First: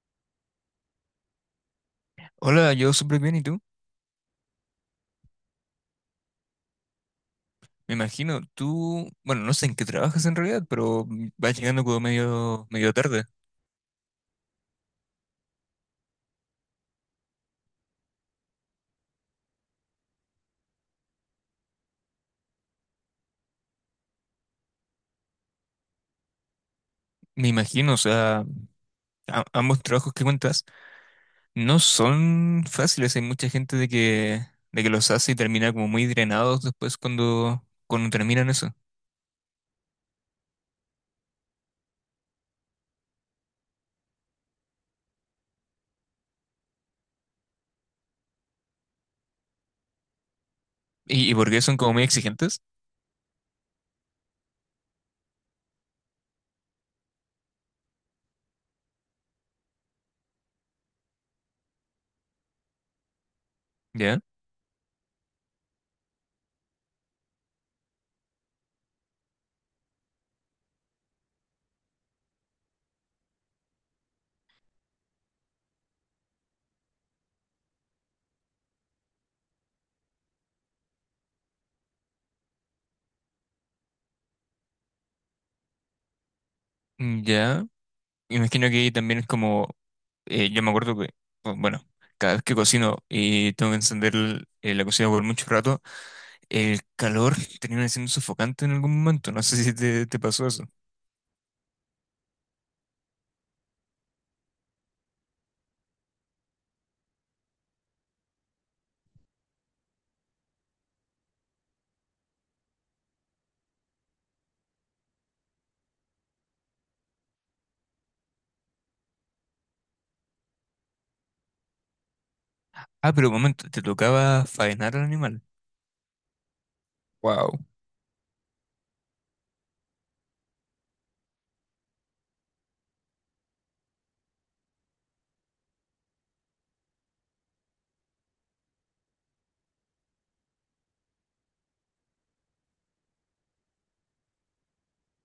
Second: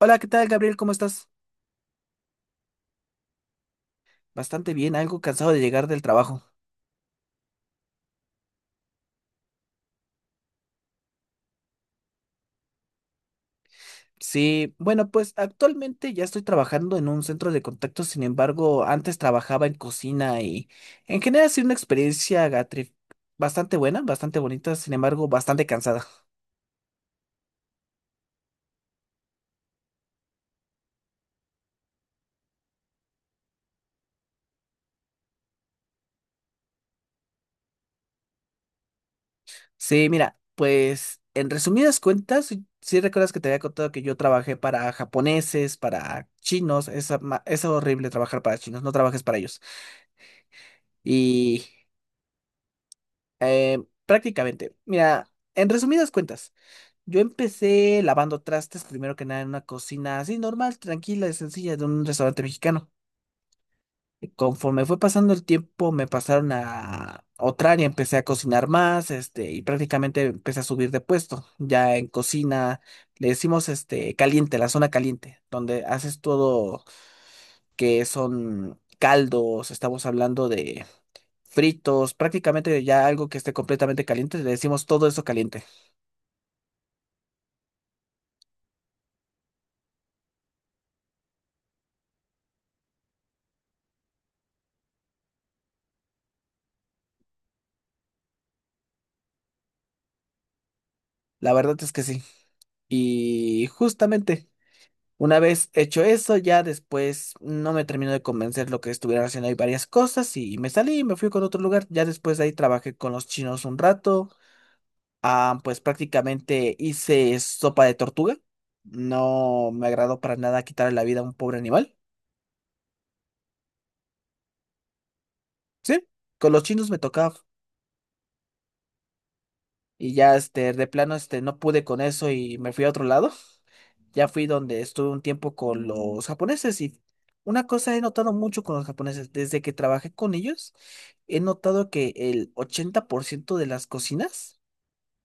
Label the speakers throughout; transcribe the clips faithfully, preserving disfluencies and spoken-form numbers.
Speaker 1: Hola, ¿qué tal, Gabriel? ¿Cómo estás?
Speaker 2: Hola, yo súper bien, ¿y tú?
Speaker 1: Bastante bien, algo cansado de llegar del trabajo.
Speaker 2: Me imagino, tú, bueno, no sé en qué trabajas en realidad, pero mm, vas llegando como medio, medio tarde.
Speaker 1: Sí, bueno, pues actualmente ya estoy trabajando en un centro de contacto, sin embargo, antes trabajaba en cocina y en general ha sido una experiencia Gatri, bastante buena, bastante bonita, sin embargo, bastante cansada.
Speaker 2: Me imagino, o sea, a- ambos trabajos que cuentas no son fáciles. Hay mucha gente de que, de que los hace y termina como muy drenados después cuando, cuando terminan eso.
Speaker 1: Sí, mira, pues en resumidas cuentas, si recuerdas que te había contado que yo trabajé para japoneses, para chinos, es, ama- es horrible trabajar para chinos, no trabajes para ellos.
Speaker 2: ¿Y, y por qué
Speaker 1: Y
Speaker 2: son como muy exigentes?
Speaker 1: Eh, Prácticamente. Mira, en resumidas cuentas, yo empecé lavando trastes primero que nada en una cocina así normal, tranquila y sencilla de un restaurante mexicano.
Speaker 2: ¿Ya?
Speaker 1: Y conforme fue pasando el tiempo, me pasaron a otra área, empecé a cocinar más, este, y prácticamente empecé a subir de puesto. Ya en cocina le decimos este caliente, la zona caliente, donde haces todo que son caldos, estamos hablando de fritos, prácticamente ya algo que esté completamente caliente, le decimos todo eso caliente.
Speaker 2: mm, Ya. Me imagino que ahí también es como, eh, yo me acuerdo que, bu- bueno, cada vez que cocino y tengo que encender el- eh, la cocina por mucho rato, el calor termina siendo sofocante en algún momento. No sé si te, te pasó eso.
Speaker 1: La verdad es que sí. Y justamente, una vez hecho eso, ya después no me terminó de convencer lo que estuvieran haciendo ahí varias cosas y me salí y me fui con otro lugar. Ya después de ahí trabajé con los chinos un rato. Ah, pues prácticamente hice sopa de tortuga. No me agradó para nada quitarle la vida a un pobre animal.
Speaker 2: Ah, pero un momento, te tocaba faenar al animal.
Speaker 1: Sí, con los chinos me tocaba.
Speaker 2: Wow.
Speaker 1: Y ya este, de plano este, no pude con eso y me fui a otro lado. Ya fui donde estuve un tiempo con los japoneses y una cosa he notado mucho con los japoneses, desde que trabajé con ellos, he notado que el ochenta por ciento de las cocinas,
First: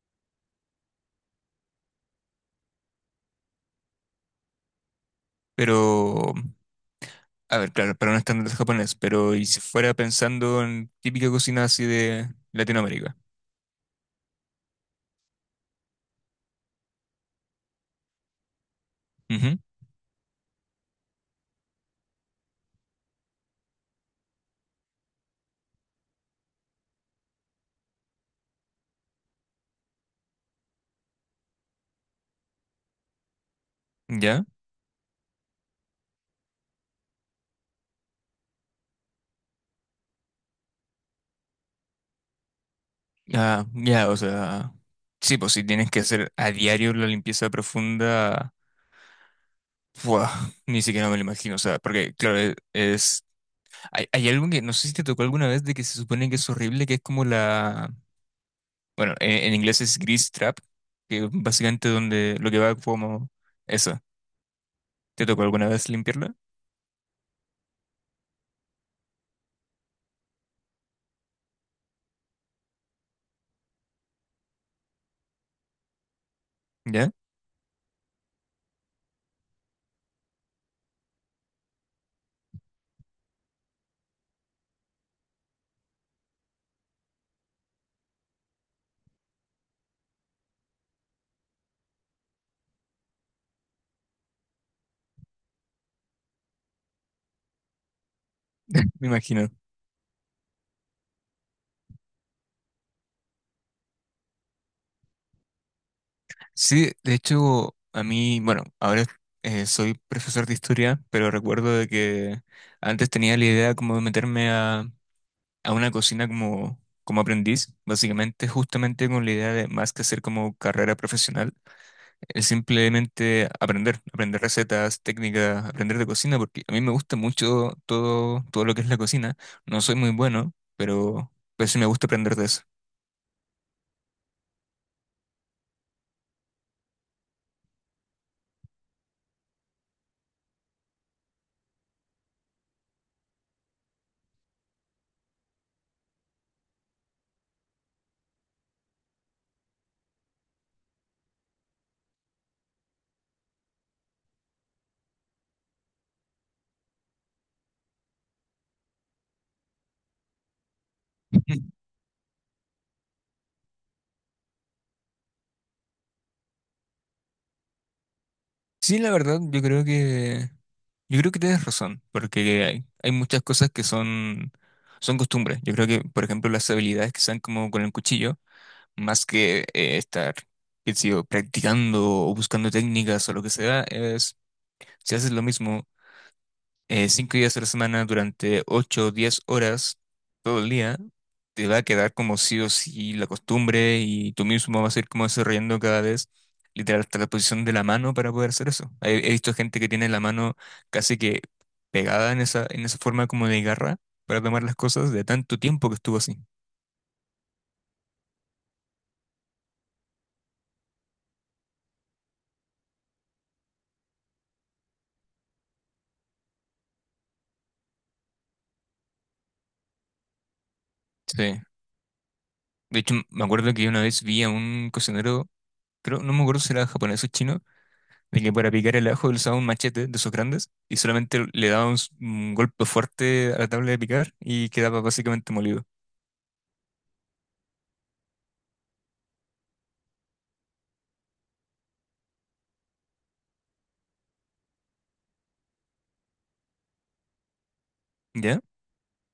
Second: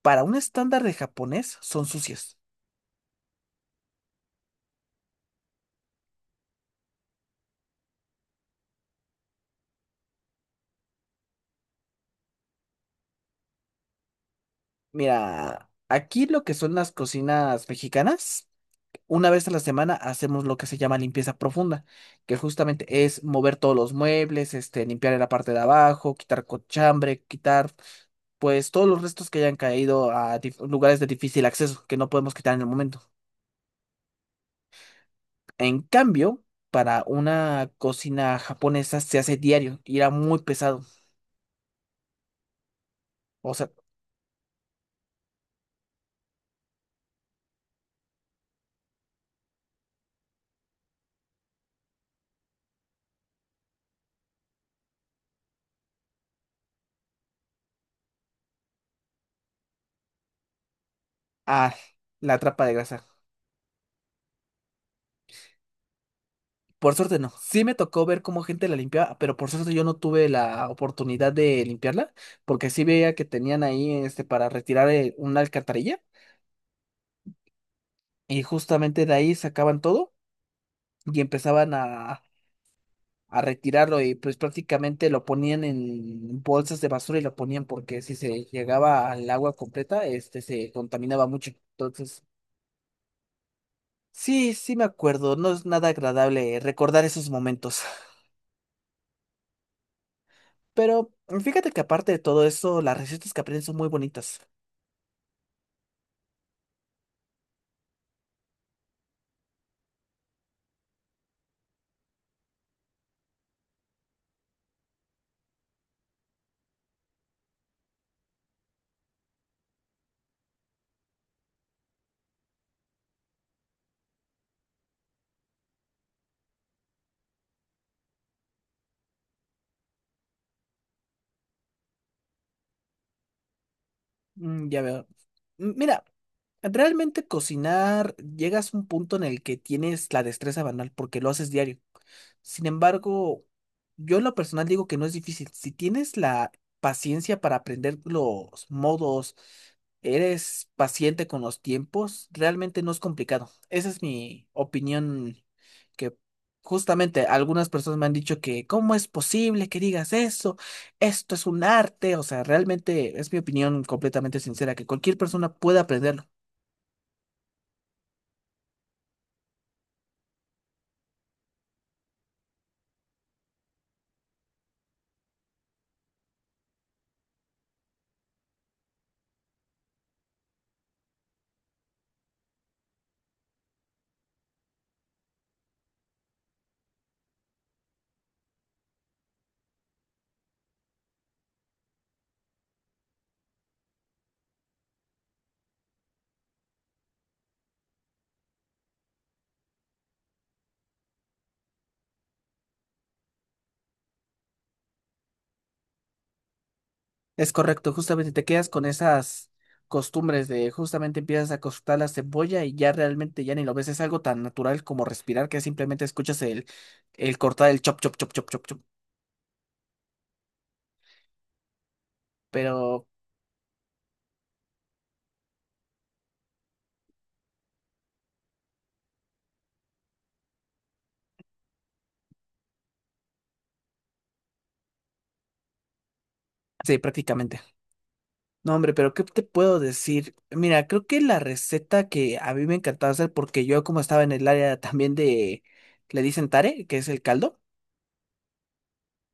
Speaker 1: para un estándar de japonés, son sucias.
Speaker 2: Pero, a ver, claro, para un estándar japonés, pero y si fuera pensando en típica cocina así de Latinoamérica.
Speaker 1: Mira, aquí lo que son las cocinas mexicanas. Una vez a la semana hacemos lo que se llama limpieza profunda, que justamente es mover todos los muebles, este, limpiar en la parte de abajo, quitar cochambre, quitar pues todos los restos que hayan caído a dif- lugares de difícil acceso que no podemos quitar en el momento.
Speaker 2: Ujú. ¿Ya?
Speaker 1: En cambio, para una cocina japonesa se hace diario y era muy pesado. O
Speaker 2: Ah,
Speaker 1: sea,
Speaker 2: ya, o sea. Sí, pues si tienes que hacer a diario la limpieza profunda. Buah, ni siquiera me lo imagino. O sea, porque, claro, e- es. Hay, hay algo que no sé si te tocó alguna vez de que se supone que es horrible, que es como la. Bueno, en, en inglés es grease trap, que
Speaker 1: ah,
Speaker 2: básicamente donde
Speaker 1: la
Speaker 2: lo que
Speaker 1: trapa de
Speaker 2: va
Speaker 1: grasa.
Speaker 2: como eso. ¿Te tocó alguna vez limpiarla?
Speaker 1: Por suerte no. Sí me tocó ver cómo gente la limpiaba, pero por suerte yo no tuve la oportunidad de limpiarla, porque sí veía que tenían ahí este para retirar eh, una alcantarilla
Speaker 2: ¿Ya?
Speaker 1: y justamente de ahí sacaban todo y empezaban a, a retirarlo y pues prácticamente lo ponían en bolsas de basura y lo ponían porque si se llegaba al agua completa, este se contaminaba mucho. Entonces, sí, sí me acuerdo, no es nada agradable recordar esos momentos.
Speaker 2: Me imagino.
Speaker 1: Pero fíjate que aparte de todo eso, las recetas que aprenden son muy bonitas.
Speaker 2: Sí, de hecho, a mí, bueno, ahora eh, soy profesor de historia, pero recuerdo de que antes tenía la idea como de meterme a, a una cocina como, como aprendiz, básicamente justamente con la idea de más que hacer como carrera profesional. Es simplemente aprender, aprender recetas, técnicas, aprender de cocina, porque a mí me gusta mucho todo, todo lo que es la cocina. No soy muy bueno, pero, pero sí me gusta aprender de eso.
Speaker 1: Mm, ya veo. M- Mira, realmente cocinar, llegas a un punto en el que tienes la destreza banal porque lo haces diario. Sin embargo, yo en lo personal digo que no es difícil. Si tienes la paciencia para aprender los modos, eres paciente con los tiempos, realmente no es complicado. Esa es mi opinión que justamente algunas personas me han dicho que ¿cómo es posible que digas eso? Esto es un arte. O sea, realmente es mi opinión completamente sincera que cualquier persona puede aprenderlo.
Speaker 2: Sí, la verdad, yo creo que, yo creo que tienes razón, porque hay, hay muchas cosas que son, son costumbres. Yo creo que, por ejemplo, las habilidades que sean como con el cuchillo, más que eh, estar, qué sé yo, practicando o buscando técnicas o lo que sea, es si haces lo mismo eh, cinco días a la semana durante ocho o diez horas todo el día, te va a quedar como sí o sí la costumbre y tú mismo vas a ir como desarrollando cada vez, literal, hasta la posición de la mano para poder hacer eso. He, he visto gente que tiene la mano casi que pegada en esa, en esa forma como de garra para tomar las cosas de tanto tiempo que estuvo así.
Speaker 1: Es correcto, justamente te quedas con esas costumbres de justamente empiezas a cortar la cebolla y ya realmente ya ni lo ves, es algo tan natural como respirar que simplemente escuchas el, el cortar el chop, chop, chop, chop, chop, chop,
Speaker 2: Sí. De
Speaker 1: pero
Speaker 2: hecho, me acuerdo que una vez vi a un cocinero, creo, no me acuerdo si era japonés o chino, de que para picar el ajo él usaba un machete de esos grandes y solamente le daba un, s- un golpe fuerte a la tabla de picar y quedaba básicamente molido.
Speaker 1: sí, prácticamente. No, hombre, pero ¿qué te puedo decir? Mira, creo que la receta que a mí me encantaba hacer, porque yo como estaba en el área también de, le dicen tare, que es el caldo.
Speaker 2: ¿Ya?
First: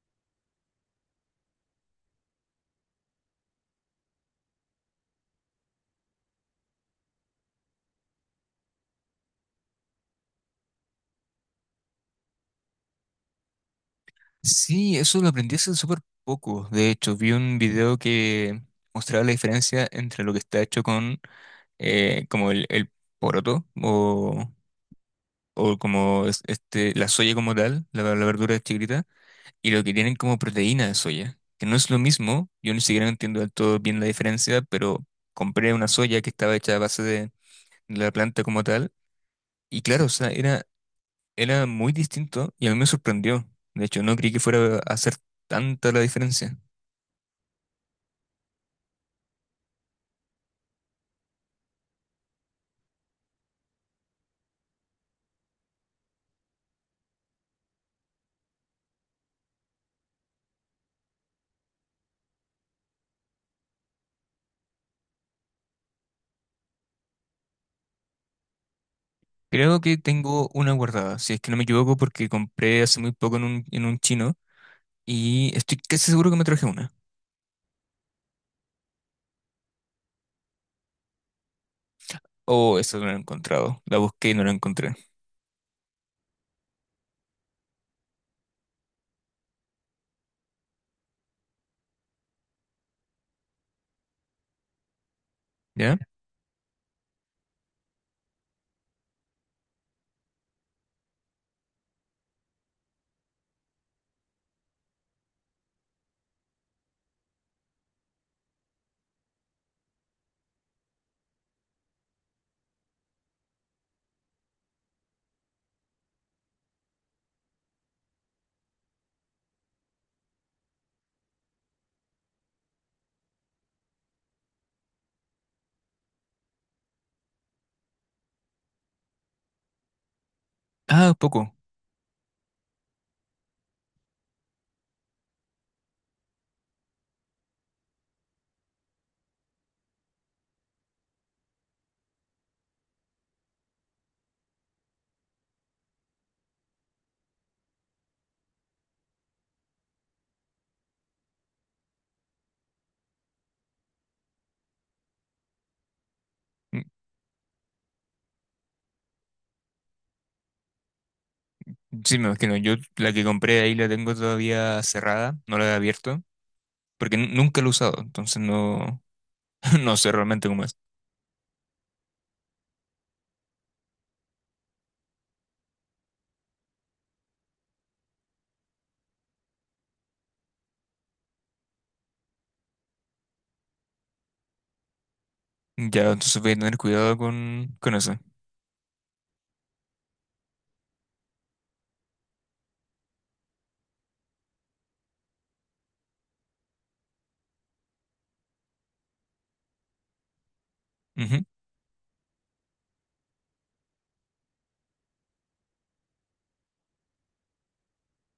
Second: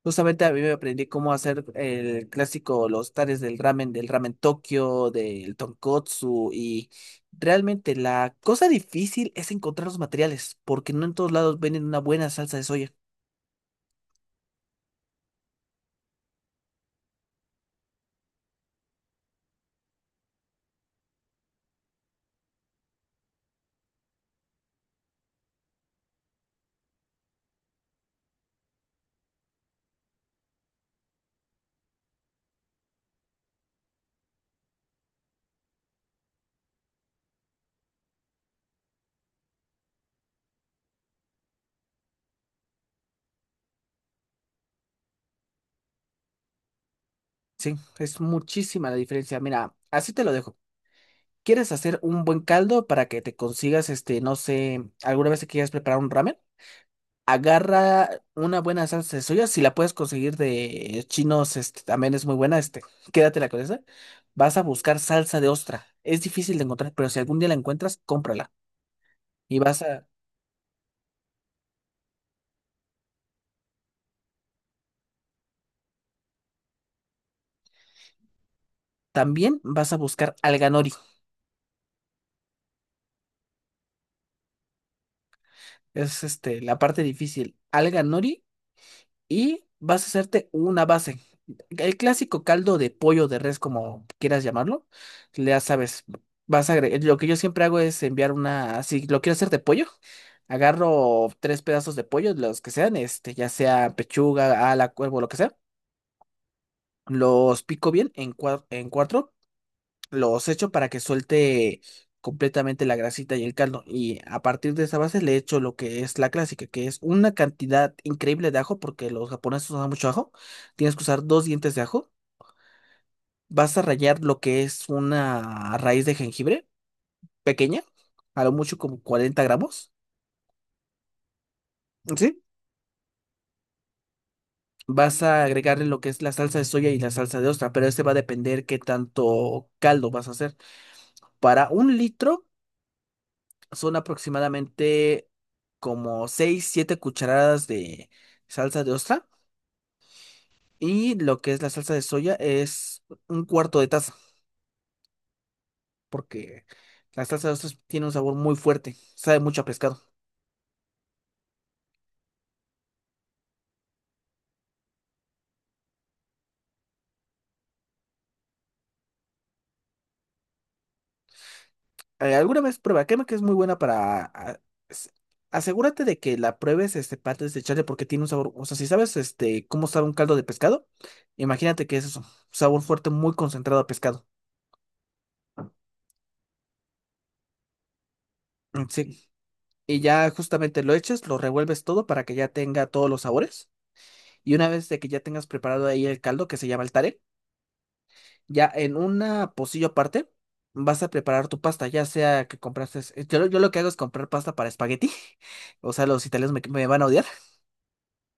Speaker 1: Justamente a mí me aprendí cómo hacer el clásico, los tares del ramen, del ramen Tokio, del tonkotsu y realmente la cosa difícil es encontrar los materiales porque no en todos lados venden una buena salsa de soya.
Speaker 2: Sí, eso lo aprendí hace súper poco. De hecho, vi un video que mostraba la diferencia entre lo que está hecho con eh, como el, el poroto o, o como es- este, la soya como tal, la, la verdura chiquita, y lo que tienen como proteína de soya, que no es lo mismo. Yo ni siquiera entiendo del todo bien la diferencia, pero compré una soya que estaba hecha a base de la planta como tal. Y claro, o sea, era, era muy distinto y a mí me sorprendió. De hecho, no creí que fuera a hacer tanta la diferencia.
Speaker 1: Sí, es muchísima la diferencia. Mira, así te lo dejo. ¿Quieres hacer un buen caldo para que te consigas, este, no sé, alguna vez que quieras preparar un ramen? Agarra una buena salsa de soya, si la puedes conseguir de chinos, este también es muy buena, este, quédatela con esa. Vas a buscar salsa de ostra. Es difícil de encontrar, pero si algún día la encuentras, cómprala. Y vas
Speaker 2: Creo que
Speaker 1: a,
Speaker 2: tengo una guardada, si es que no me equivoco, porque compré hace muy poco en un, en un chino y estoy casi seguro que me traje una.
Speaker 1: también vas a buscar alga nori.
Speaker 2: Oh, esa no la he encontrado. La busqué y no la encontré.
Speaker 1: Es este, la parte difícil. Alga nori y vas a hacerte una base. El clásico caldo de pollo de res, como quieras llamarlo, ya
Speaker 2: ¿Ya?
Speaker 1: sabes, vas a agregar, lo que yo siempre hago es enviar una, si lo quiero hacer de pollo, agarro tres pedazos de pollo, los que sean, este, ya sea pechuga, ala, cuervo, lo que sea, los pico bien en, cua- en cuatro los echo para que suelte completamente la grasita y el caldo. Y a partir de esa base le echo lo que es la clásica, que es una cantidad increíble de ajo, porque los japoneses usan mucho ajo. Tienes que usar dos dientes de ajo. Vas a rallar lo que es una raíz de jengibre pequeña, a lo mucho como cuarenta gramos.
Speaker 2: Ah, poco.
Speaker 1: ¿Sí? Vas a agregarle lo que es la salsa de soya y la salsa de ostra, pero este va a depender qué tanto caldo vas a hacer. Para un litro. Son aproximadamente como seis siete cucharadas de salsa de ostra. Y lo que es la salsa de soya es un cuarto de taza, porque
Speaker 2: Mm,
Speaker 1: la salsa de ostra tiene un sabor muy fuerte, sabe mucho a pescado.
Speaker 2: sí, me imagino. Yo la que compré ahí la tengo todavía cerrada, no la he abierto, porque n- nunca la he usado, entonces no, no sé realmente cómo es.
Speaker 1: Eh, alguna vez prueba, créeme que es muy buena para... a- as- asegúrate de que la pruebes este, parte de echarle porque tiene un sabor, o sea, si sabes este, cómo sabe un caldo de pescado, imagínate que es eso, sabor fuerte muy concentrado a pescado.
Speaker 2: Ya, entonces voy a tener cuidado con, con eso.
Speaker 1: Mm, sí, y ya justamente lo echas, lo revuelves todo para que ya tenga todos los sabores. Y una vez de que ya tengas preparado ahí el caldo que se llama el tare, ya en una pocillo aparte vas a
Speaker 2: Ujú.
Speaker 1: preparar tu pasta, ya sea que compraste, eh, yo, lo- yo lo que hago es comprar pasta para espagueti, o sea, los italianos me, me van a odiar,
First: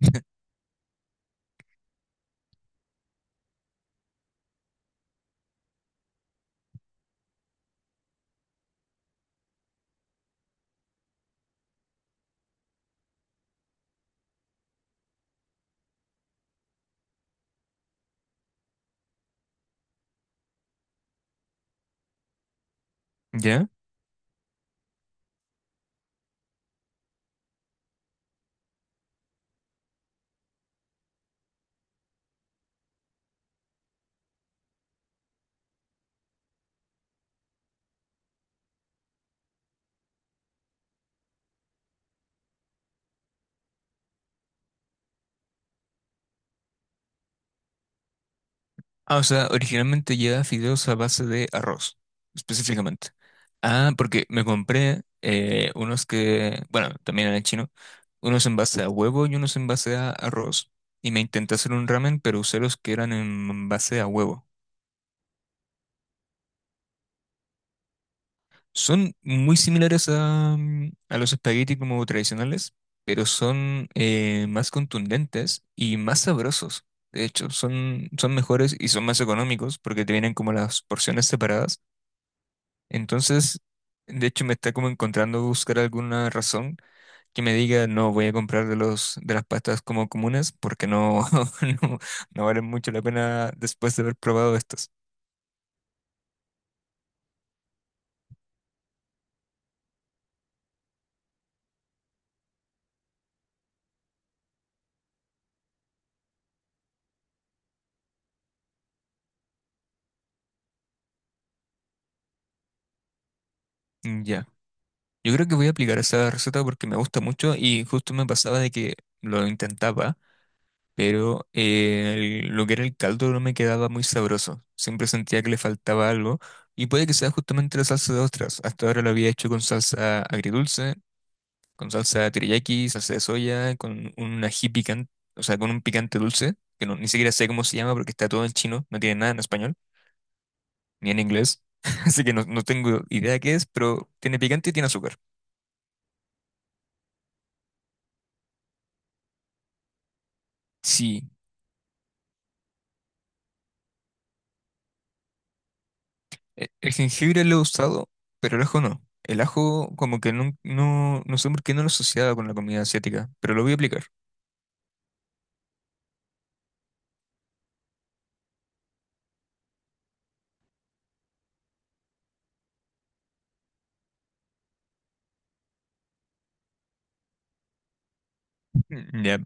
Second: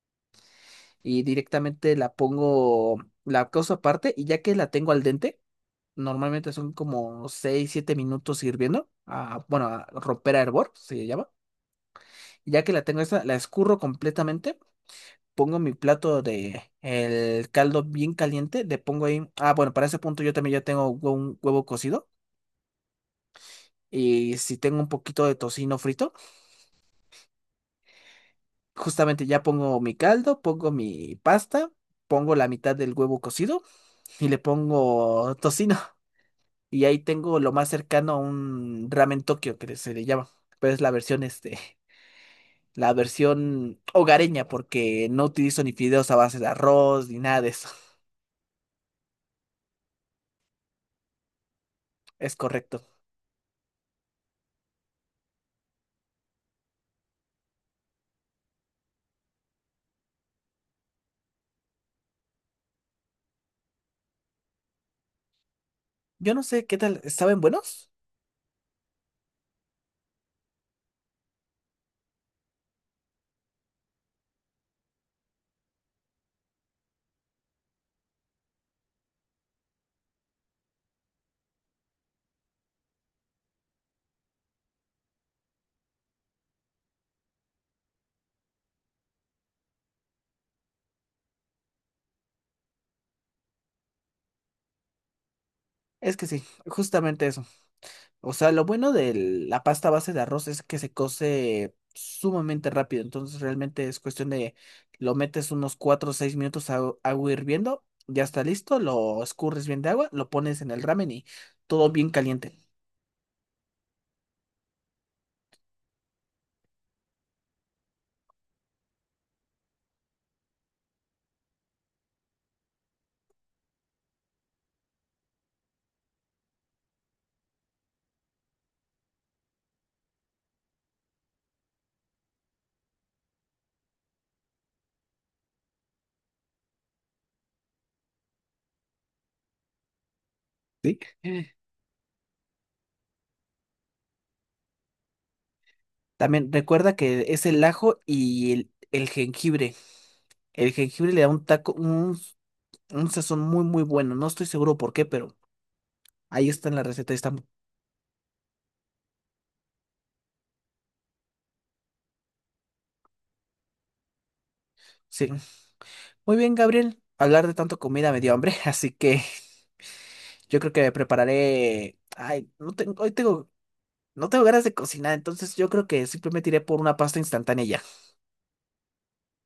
Speaker 1: y directamente la pongo, la cosa aparte, y ya que la tengo al dente, normalmente son como seis siete minutos hirviendo, a, bueno, a romper a hervor, se llama, ya que la tengo esa, la escurro completamente pongo mi plato de el caldo bien caliente, le pongo ahí, ah, bueno, para ese punto yo también ya tengo un huevo cocido
Speaker 2: ¿Ya?
Speaker 1: y si tengo un poquito de tocino frito, justamente ya pongo mi caldo, pongo mi pasta, pongo la mitad del huevo cocido y le pongo tocino y ahí tengo lo más cercano a un ramen Tokio que se le llama, pero es la versión este la versión hogareña, porque no utilizo ni fideos a base de arroz ni nada de eso.
Speaker 2: Ah, o sea, originalmente lleva fideos a base de arroz,
Speaker 1: Es correcto.
Speaker 2: específicamente. Ah, porque me compré eh, unos que, bueno, también eran chino, unos en base a huevo y unos en base a arroz. Y me intenté hacer un ramen, pero usé los que eran en base a huevo.
Speaker 1: Yo no sé qué tal, ¿saben buenos?
Speaker 2: Son muy similares a, mm, a los espaguetis como tradicionales, pero son eh, más contundentes y más sabrosos. De hecho, son, son mejores y son más económicos porque te vienen como las porciones separadas. Entonces, de hecho, me está como encontrando buscar alguna razón que me diga, no, voy a comprar de los, de las pastas como comunes porque no, no, no valen mucho la pena después de haber probado estas.
Speaker 1: Es que sí, justamente eso. O sea, lo bueno de la pasta base de arroz es que se cose sumamente rápido. Entonces, realmente es cuestión de lo metes unos cuatro o seis minutos a agua hirviendo, ya está listo, lo escurres bien de agua, lo pones en el ramen y todo bien caliente.
Speaker 2: Ya. Yo creo que voy a aplicar esa receta porque me gusta mucho y justo me pasaba de que lo intentaba, pero eh, el- lo que era el caldo no me quedaba muy sabroso. Siempre sentía que le faltaba algo y puede que sea justamente la salsa de ostras. Hasta ahora lo había hecho con salsa agridulce, con salsa teriyaki, salsa de soya, con un ají picante, o sea, con un picante dulce, que no, ni siquiera sé cómo se llama porque está todo en chino, no tiene nada en español,
Speaker 1: ¿Sí?
Speaker 2: ni en
Speaker 1: Eh.
Speaker 2: inglés. Así que no, no tengo idea qué es, pero tiene picante y tiene azúcar.
Speaker 1: También recuerda que es el ajo y el, el jengibre. El jengibre le da
Speaker 2: Sí.
Speaker 1: un taco, un, un sazón muy, muy bueno. No estoy seguro por qué, pero ahí está
Speaker 2: E-
Speaker 1: en la
Speaker 2: El
Speaker 1: receta. Y está, mu-
Speaker 2: jengibre lo he usado, pero el ajo no. El ajo como que no, no, no sé por qué no lo asociaba con la comida asiática, pero lo voy a aplicar.
Speaker 1: sí. Muy bien, Gabriel. Hablar de tanto comida me dio hambre, así que yo creo que me prepararé. Ay, no tengo, hoy tengo, no tengo ganas de cocinar, entonces yo creo que simplemente iré por una pasta instantánea y ya.
Speaker 2: Mm, ya.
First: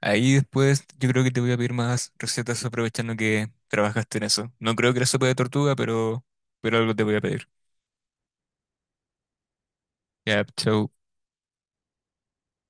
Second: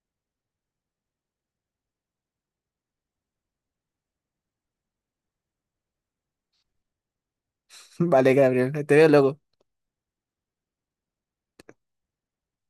Speaker 2: Ahí después yo creo que te voy a pedir más recetas aprovechando que trabajaste en eso. No creo que la sopa de tortuga, pero, pero algo te voy a pedir.
Speaker 1: Vale, Gabriel, te veo luego.
Speaker 2: Ya, chau.